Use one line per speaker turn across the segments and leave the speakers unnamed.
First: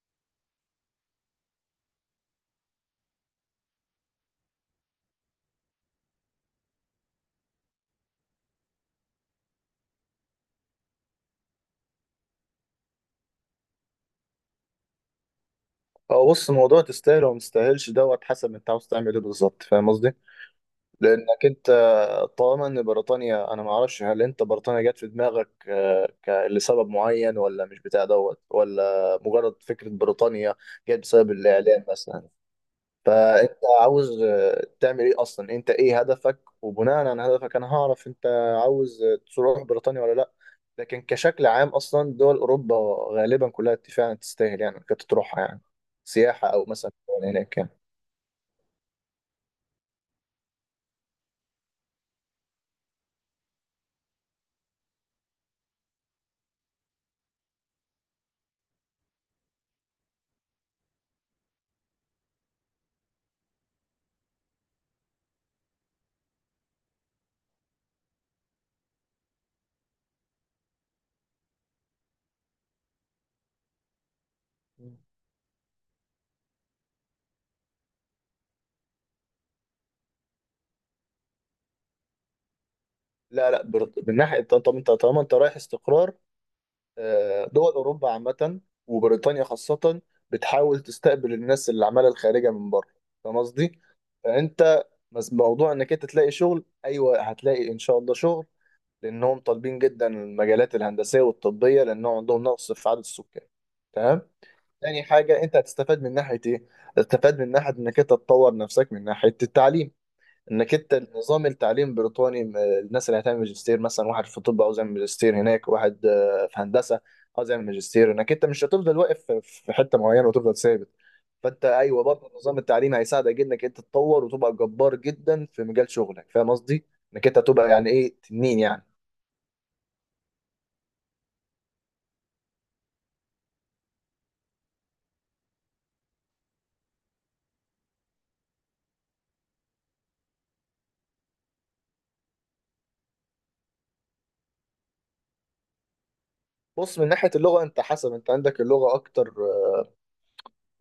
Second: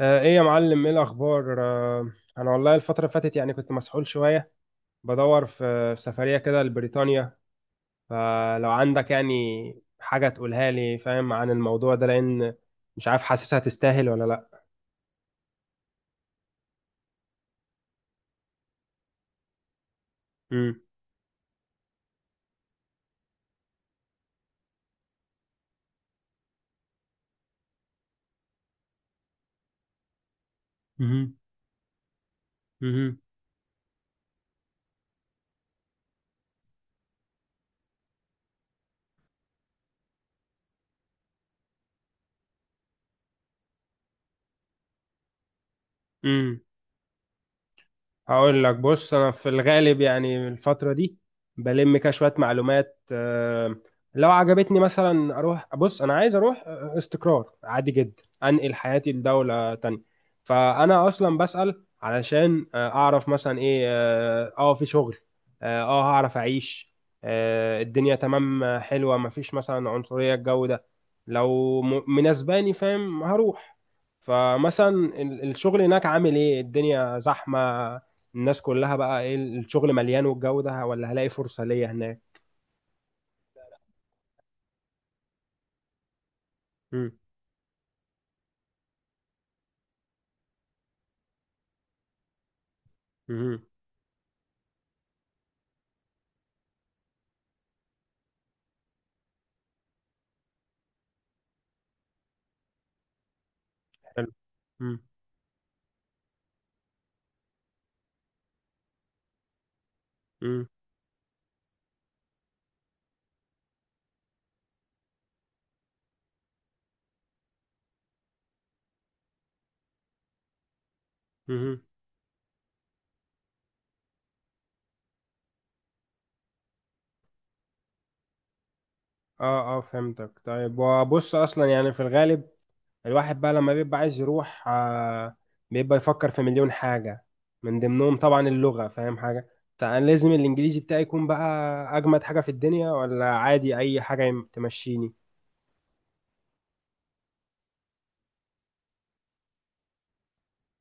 ايه يا معلم، ايه الاخبار؟ انا والله الفتره اللي فاتت يعني كنت مسحول شويه بدور في سفريه كده لبريطانيا. فلو عندك يعني حاجه تقولها لي، فاهم؟ عن الموضوع ده، لان مش عارف حاسسها تستاهل ولا لا.
هو بص، موضوع تستاهل وما تستاهلش دوت حسب انت عاوز تعمل ايه بالظبط، فاهم قصدي؟ لانك انت طالما ان بريطانيا، انا ما اعرفش، هل انت بريطانيا جت في دماغك لسبب معين ولا مش بتاع دوت ولا مجرد فكره بريطانيا جت بسبب
امم
الاعلام مثلا؟ فانت عاوز تعمل ايه اصلا؟ انت ايه هدفك؟ وبناء على هدفك انا هعرف انت عاوز تروح بريطانيا ولا لا. لكن كشكل عام اصلا دول اوروبا غالبا كلها فعلا تستاهل، يعني كنت تروحها يعني سياحة
امم
او مثلا هناك يعني.
هقول لك، بص انا في الغالب يعني الفتره دي بلم كده شويه معلومات. لو عجبتني مثلا اروح. بص انا عايز اروح استقرار، عادي جدا انقل حياتي لدوله تانية. فانا اصلا بسأل علشان اعرف مثلا ايه في شغل، هعرف اعيش، الدنيا تمام، حلوه، مفيش مثلا عنصريه، الجو ده. لو مناسباني، فاهم؟ هروح. فمثلا الشغل هناك عامل ايه؟ الدنيا زحمه. الناس كلها بقى ايه؟ الشغل مليان والجو ده، ولا هلاقي فرصة ليا هناك؟
لا لا، من ناحية، طب انت طالما انت رايح استقرار،
مم.
دول اوروبا عامه وبريطانيا خاصه بتحاول تستقبل الناس اللي عماله الخارجه من بره، فاهم
مم.
قصدي؟ فانت بس موضوع انك انت تلاقي شغل، ايوه هتلاقي ان شاء الله شغل، لانهم طالبين جدا المجالات الهندسيه والطبيه لانهم عندهم نقص في عدد السكان. تمام.
حلو. مم.
تاني حاجه، انت هتستفاد من ناحيه ايه؟ هتستفاد من ناحيه انك انت تطور نفسك من ناحيه التعليم،
مم.
انك انت النظام التعليم البريطاني، الناس اللي هتعمل ماجستير، مثلا واحد في الطب عاوز يعمل ماجستير هناك، واحد في هندسه عاوز يعمل ماجستير، انك انت مش هتفضل واقف في حته معينه وتفضل ثابت. فانت
مم.
ايوه برضه النظام التعليمي هيساعدك انك انت تتطور وتبقى جبار جدا في مجال شغلك، فاهم قصدي؟ انك انت تبقى يعني ايه تنين يعني.
اه، اه، فهمتك. طيب، وبص اصلا يعني في الغالب الواحد بقى لما بيبقى عايز يروح بيبقى يفكر في مليون حاجة، من ضمنهم طبعا اللغة. فاهم حاجة؟ فأنا لازم الإنجليزي بتاعي يكون بقى أجمد حاجة في الدنيا، ولا عادي أي حاجة تمشيني؟
بص، من ناحيه اللغه، انت حسب انت عندك اللغه اكتر،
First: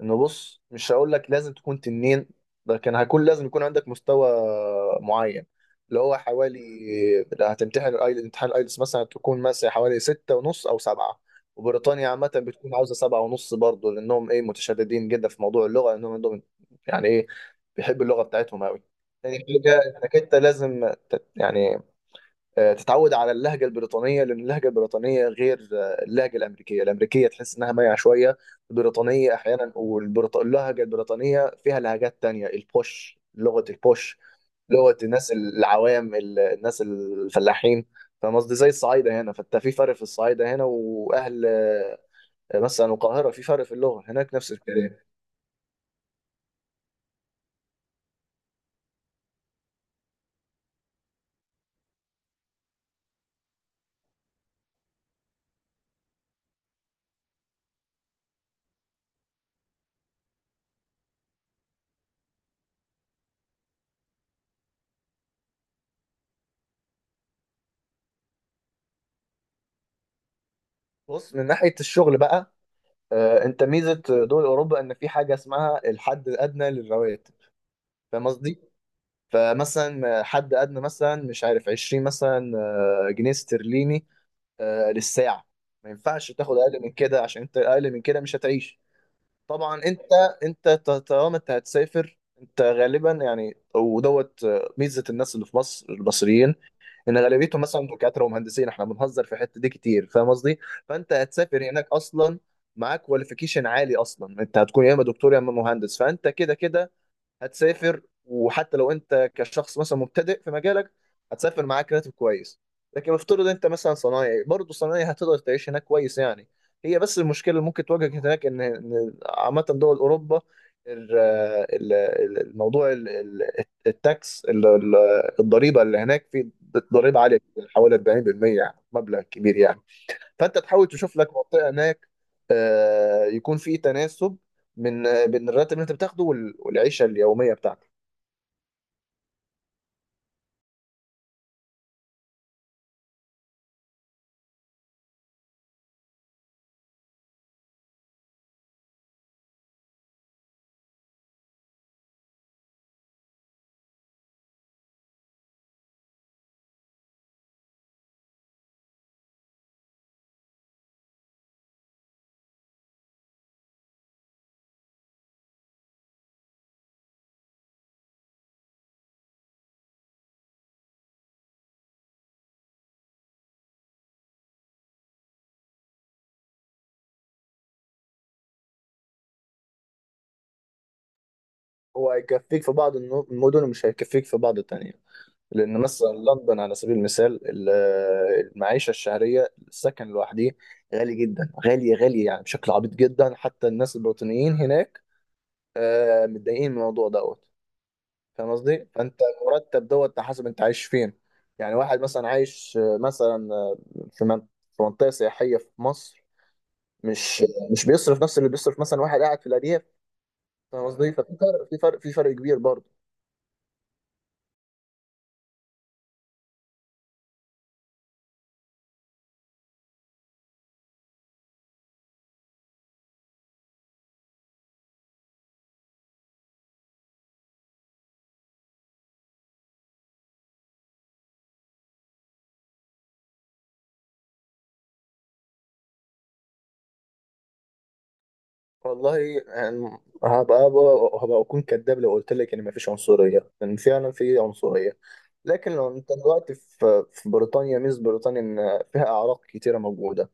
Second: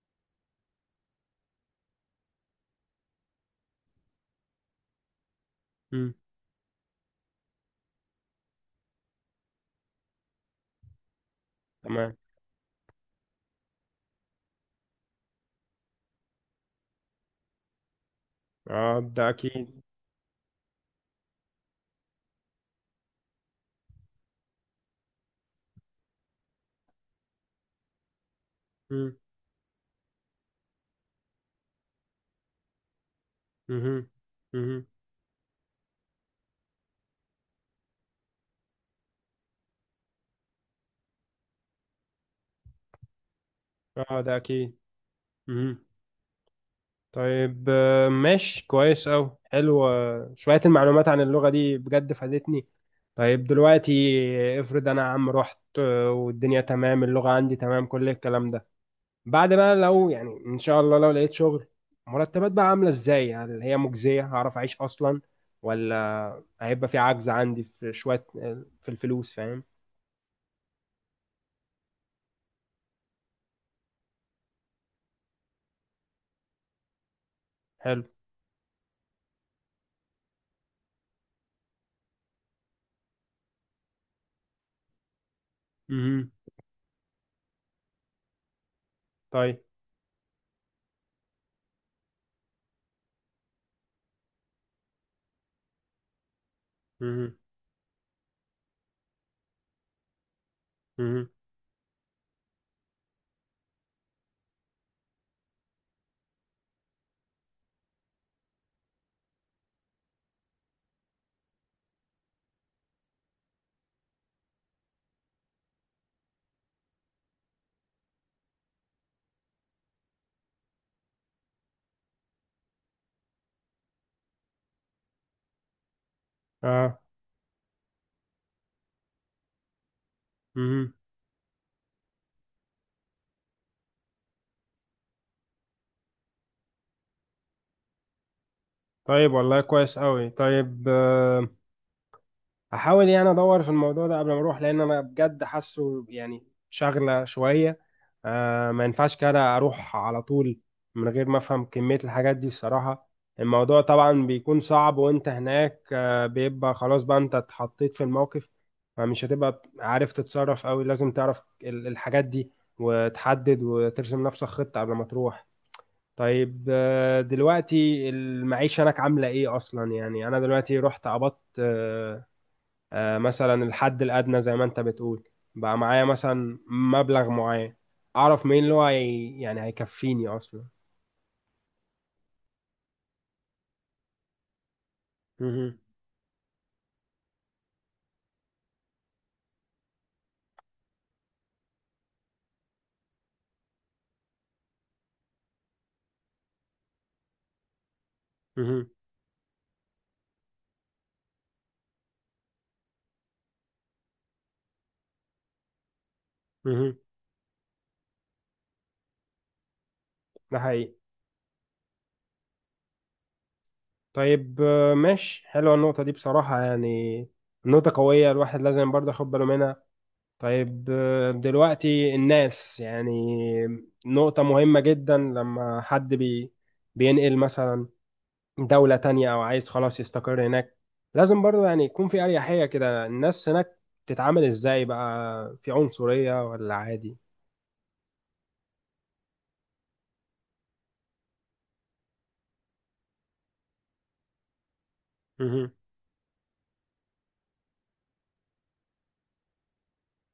انه بص مش هقول لك لازم تكون تنين، ده كان هيكون لازم يكون عندك مستوى معين، اللي
مم.
هو حوالي، هتمتحن الايلتس، امتحان الايلتس مثلا هتكون مثلا حوالي ستة ونص او سبعة، وبريطانيا
تمام.
عامة بتكون عاوزة سبعة ونص برضه، لأنهم إيه متشددين جدا في موضوع اللغة، لأنهم عندهم يعني إيه، بيحبوا اللغة بتاعتهم أوي.
اه، ده
تاني حاجة،
أكيد.
إنك أنت لازم يعني تتعود على اللهجة البريطانية، لأن اللهجة البريطانية غير اللهجة الأمريكية، الأمريكية تحس إنها مايعة شوية،
مم.
البريطانية أحيانا. واللهجة البريطانية فيها لهجات تانية، البوش، لغة
مم.
البوش،
مم.
لغة الناس العوام، الناس الفلاحين، فاهم قصدي؟ زي الصعايدة هنا، فأنت في فرق في الصعايدة هنا وأهل مثلا القاهرة، في فرق في اللغة
اه،
هناك،
ده
نفس
أكيد.
الكلام.
مم. طيب، ماشي كويس أوي. حلو، شوية المعلومات عن اللغة دي بجد فادتني. طيب دلوقتي، افرض أنا يا عم رحت والدنيا تمام، اللغة عندي تمام، كل الكلام ده. بعد بقى، لو يعني إن شاء الله لو لقيت شغل، مرتبات بقى عاملة إزاي؟ هل هي مجزية؟ هعرف أعيش أصلا؟ ولا هيبقى في عجز عندي في شوية في الفلوس، فاهم؟
بص، من ناحية الشغل بقى، أنت ميزة دول أوروبا إن في حاجة اسمها الحد الأدنى للرواتب،
حلو.
فاهم قصدي؟ فمثلا حد ادنى مثلا مش عارف 20 مثلا جنيه استرليني للساعه، ما
امم.
ينفعش تاخد اقل من كده عشان انت اقل من كده مش هتعيش.
طيب.
طبعا طالما انت هتسافر انت غالبا يعني ودوت، ميزه الناس اللي في مصر، المصريين ان
امم.
غالبيتهم مثلا دكاتره ومهندسين، احنا بنهزر في الحته دي كتير، فاهم قصدي؟ فانت
امم.
هتسافر هناك اصلا معاك كواليفيكيشن عالي، اصلا انت هتكون يا اما دكتور يا اما مهندس، فانت كده كده هتسافر، وحتى لو انت كشخص مثلا مبتدئ في مجالك هتسافر معاك راتب كويس. لكن افترض انت مثلا صنايعي، برضه الصنايعي هتقدر تعيش هناك كويس يعني. هي بس المشكله اللي ممكن تواجهك هناك إن عامه دول اوروبا، ال- الموضوع التاكس الضريبه اللي هناك، في
اه.
ضريبه عاليه جداً، حوالي 40%، يعني مبلغ كبير يعني. فانت تحاول
امم.
تشوف لك منطقه هناك يكون في تناسب من بين الراتب اللي انت بتاخده والعيشه اليوميه بتاعتك.
طيب، والله كويس أوي. طيب، هحاول يعني ادور في الموضوع ده قبل ما اروح، لان انا بجد حاسه يعني شاغله شويه. ما ينفعش كده اروح على طول من غير ما افهم كميه الحاجات دي الصراحه. الموضوع طبعا بيكون صعب وانت هناك، بيبقى خلاص بقى انت اتحطيت في الموقف. فمش هتبقى عارف تتصرف قوي، لازم تعرف الحاجات دي وتحدد وترسم نفسك خطه قبل ما تروح. طيب، دلوقتي المعيشة هناك عاملة ايه اصلا؟ يعني انا دلوقتي رحت قبضت، مثلا الحد الأدنى زي ما أنت بتقول، بقى معايا مثلا مبلغ معين. أعرف مين اللي هو يعني هيكفيني أصلا؟
هو هيكفيك في بعض المدن ومش هيكفيك في بعض التانية،
مهم.
لان مثلا لندن على سبيل المثال المعيشه الشهريه، السكن لوحده غالي جدا، غالي غالي يعني، بشكل عبيط جدا، حتى الناس البريطانيين هناك متضايقين من الموضوع دوت، فاهم قصدي؟
مهم.
فانت مرتب دوت على حسب انت عايش فين، يعني واحد مثلا عايش مثلا في في منطقه سياحيه في مصر
مهم.
مش مش بيصرف نفس اللي بيصرف مثلا واحد قاعد في الارياف،
ده
فاهم
حقيقي.
قصدي؟ ففي فرق، في فرق، في فرق كبير برضه.
طيب، ماشي. حلوة النقطة دي بصراحة، يعني نقطة قوية، الواحد لازم برضه ياخد باله منها. طيب، دلوقتي الناس يعني نقطة مهمة جدا لما حد بينقل مثلا دولة تانية أو عايز خلاص يستقر هناك، لازم برضو يعني يكون في أريحية كده. الناس هناك تتعامل إزاي؟ بقى في عنصرية ولا عادي؟
والله يعني، هبقى هبقى هبقى اكون كذاب لو قلت لك ان مفيش عنصريه، لان فعلا في عنصريه،
مهم.
لكن لو انت دلوقتي في بريطانيا، ميز بريطانيا ان فيها اعراق كتيره موجوده،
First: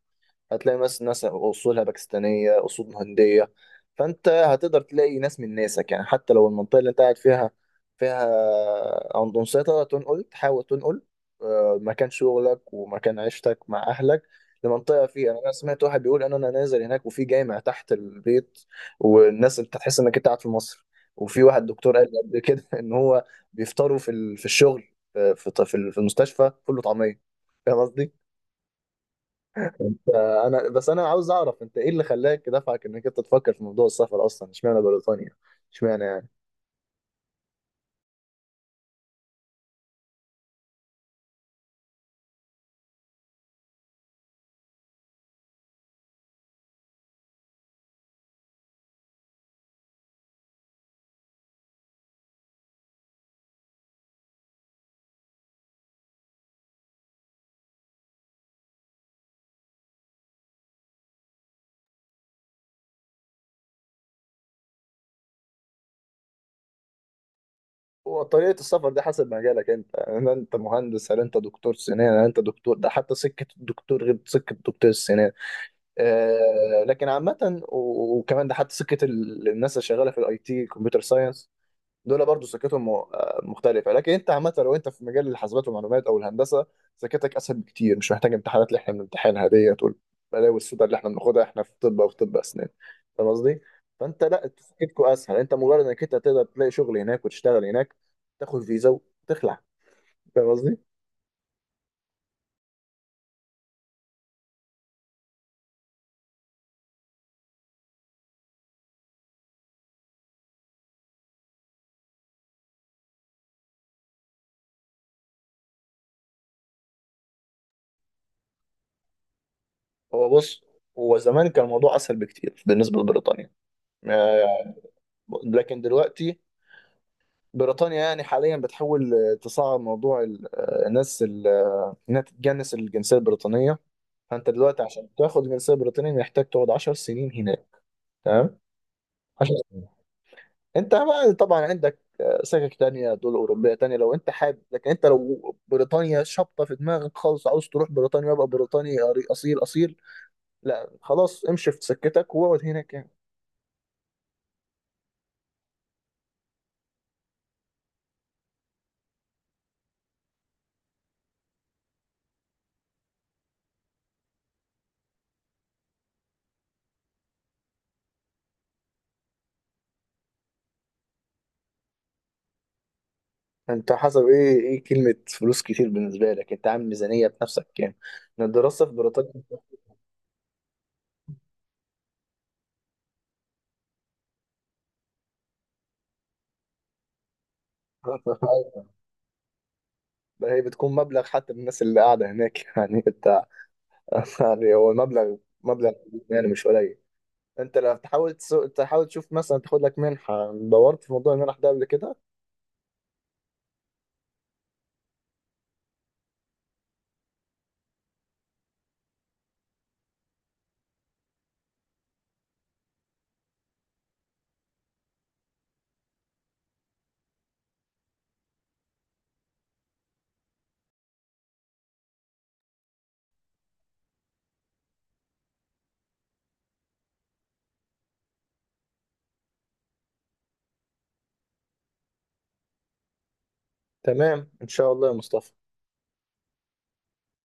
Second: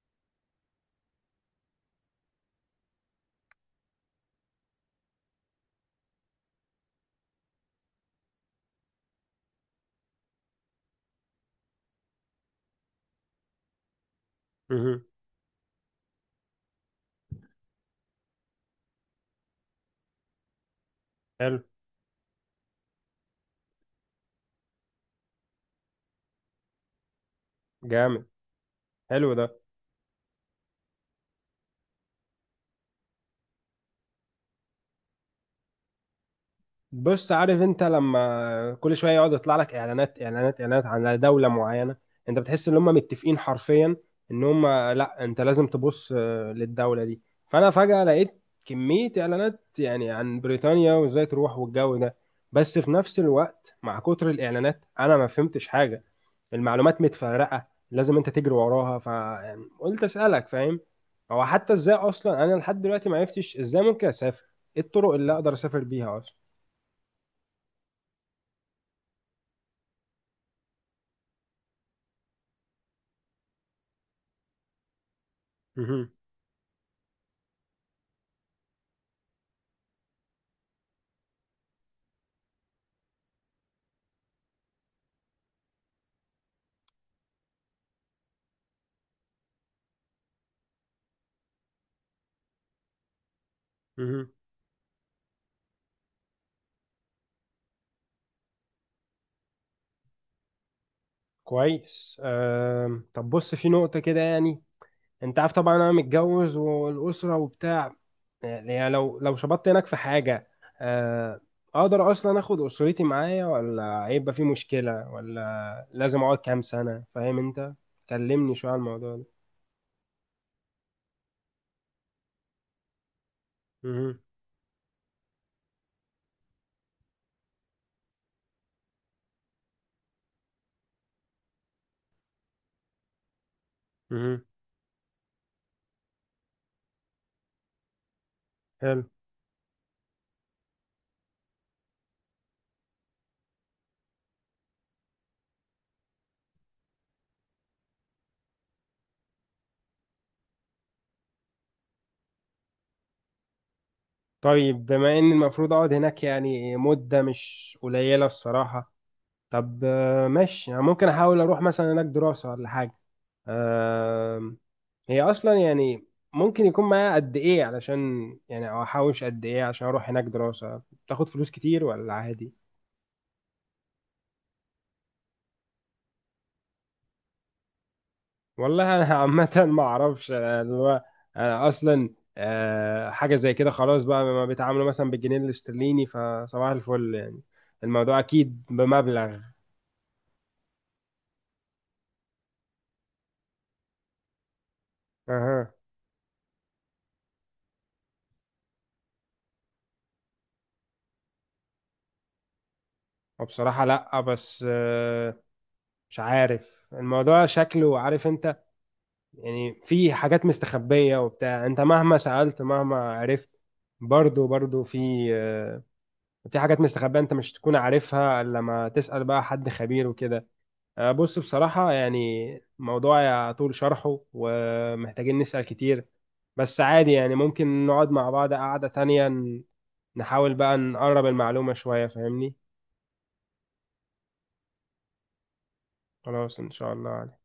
هتلاقي ناس، ناس اصولها باكستانيه، اصول هنديه، فانت هتقدر تلاقي ناس من ناسك يعني. حتى لو المنطقه اللي انت قاعد فيها عندهم سيطره، تنقل، تحاول تنقل مكان شغلك ومكان عيشتك مع اهلك
مهم.
لمنطقه فيها. انا سمعت واحد بيقول ان انا نازل هناك وفي جامع تحت البيت، والناس انت تحس انك انت قاعد في مصر. وفي
حلو.
واحد دكتور قال لي قبل كده ان هو بيفطروا في في الشغل، في في المستشفى، فول وطعميه، فاهم
جامد،
قصدي؟
حلو ده.
انت انا بس انا عاوز اعرف، انت ايه اللي خلاك، دفعك انك انت تفكر في موضوع السفر اصلا؟ اشمعنى بريطانيا؟ اشمعنى يعني؟
بص، عارف انت لما كل شويه يقعد يطلع لك اعلانات، اعلانات، اعلانات على دوله معينه، انت بتحس ان هم متفقين حرفيا، ان هم لا، انت لازم تبص للدوله دي. فانا فجاه لقيت كميه اعلانات يعني عن بريطانيا وازاي تروح والجو ده. بس في نفس الوقت مع كتر الاعلانات انا ما فهمتش حاجه، المعلومات متفرقه، لازم انت تجري وراها، فقلت اسالك، فاهم؟ هو حتى ازاي اصلا؟ انا لحد دلوقتي ما عرفتش ازاي ممكن اسافر، ايه الطرق اللي اقدر اسافر بيها
هو طريقه السفر دي حسب مجالك انت، هل انت مهندس، هل انت دكتور سنان، هل انت دكتور؟ ده حتى سكه الدكتور غير سكه دكتور السنان.
اصلا؟
لكن عامه، وكمان ده حتى سكه الناس اللي شغاله في الاي تي، كمبيوتر ساينس، دول برضو سكتهم مختلفة، لكن انت عامة لو انت في مجال الحاسبات والمعلومات او الهندسة سكتك اسهل بكتير، مش محتاج امتحانات اللي احنا بنمتحنها ديت والبلاوي السودا اللي احنا بناخدها احنا في طب او في طب اسنان، فاهم قصدي؟ فانت
مهم.
لا سكتكوا اسهل، انت مجرد انك انت تقدر تلاقي شغل هناك وتشتغل هناك، تاخد فيزا وتخلع، فاهم قصدي؟
كويس. طب بص، في نقطة كده يعني، انت عارف طبعا انا متجوز والأسرة وبتاع. يعني لو شبطت هناك في حاجة، أه... اقدر اصلا اخد أسرتي معايا ولا هيبقى في مشكلة، ولا لازم اقعد كام سنة؟ فاهم انت؟ كلمني شوية على الموضوع ده.
هو بص، هو زمان كان الموضوع اسهل بكتير بالنسبة لبريطانيا،
مهم.
آه، لكن دلوقتي بريطانيا يعني حاليا بتحاول تصعب موضوع الناس انها تتجنس الجنسيه البريطانيه.
مهم.
فانت دلوقتي عشان تاخد الجنسيه البريطانيه محتاج تقعد 10 سنين هناك، تمام؟
حلو.
10 سنين. انت بقى طبعا عندك سكك تانية، دول أوروبية تانية لو أنت حابب، لكن أنت لو بريطانيا شابطة في دماغك خالص، عاوز تروح بريطانيا وأبقى بريطاني أصيل أصيل، لا خلاص امشي في سكتك واقعد هناك يعني.
طيب، بما ان المفروض اقعد هناك يعني مدة مش قليلة الصراحة، طب ماشي. يعني ممكن احاول اروح مثلا هناك دراسة ولا حاجة. آم، هي اصلا يعني ممكن يكون معايا قد ايه علشان يعني، او احوش قد ايه عشان اروح هناك؟ دراسة بتاخد فلوس كتير ولا عادي؟
أنت حسب إيه كلمة فلوس كتير بالنسبة لك؟ أنت عامل ميزانية بنفسك يعني، إن الدراسة في
والله انا
بريطانيا
عامة ما اعرفش، أنا اللي هو، أنا اصلا حاجة زي كده خلاص بقى، ما بيتعاملوا مثلا بالجنيه الاسترليني، فصباح الفل يعني. الموضوع اكيد بمبلغ.
هي بتكون مبلغ حتى من الناس اللي قاعدة هناك يعني، يعني هو المبلغ،
اها.
مبلغ يعني مش قليل. انت لو تحاول تشوف مثلا تاخد لك منحة، دورت في موضوع المنح ده قبل كده؟
وبصراحة لا، بس مش عارف الموضوع شكله، عارف انت؟ يعني في حاجات مستخبية وبتاع. انت مهما سألت مهما عرفت برضو، برضو في حاجات مستخبية، انت مش تكون عارفها الا لما تسأل بقى حد خبير وكده. بص بصراحة يعني موضوع يطول شرحه ومحتاجين نسأل كتير. بس عادي، يعني ممكن نقعد مع بعض قعدة تانية نحاول بقى نقرب المعلومة شوية، فاهمني؟
تمام، ان شاء الله يا مصطفى.
خلاص، ان شاء الله.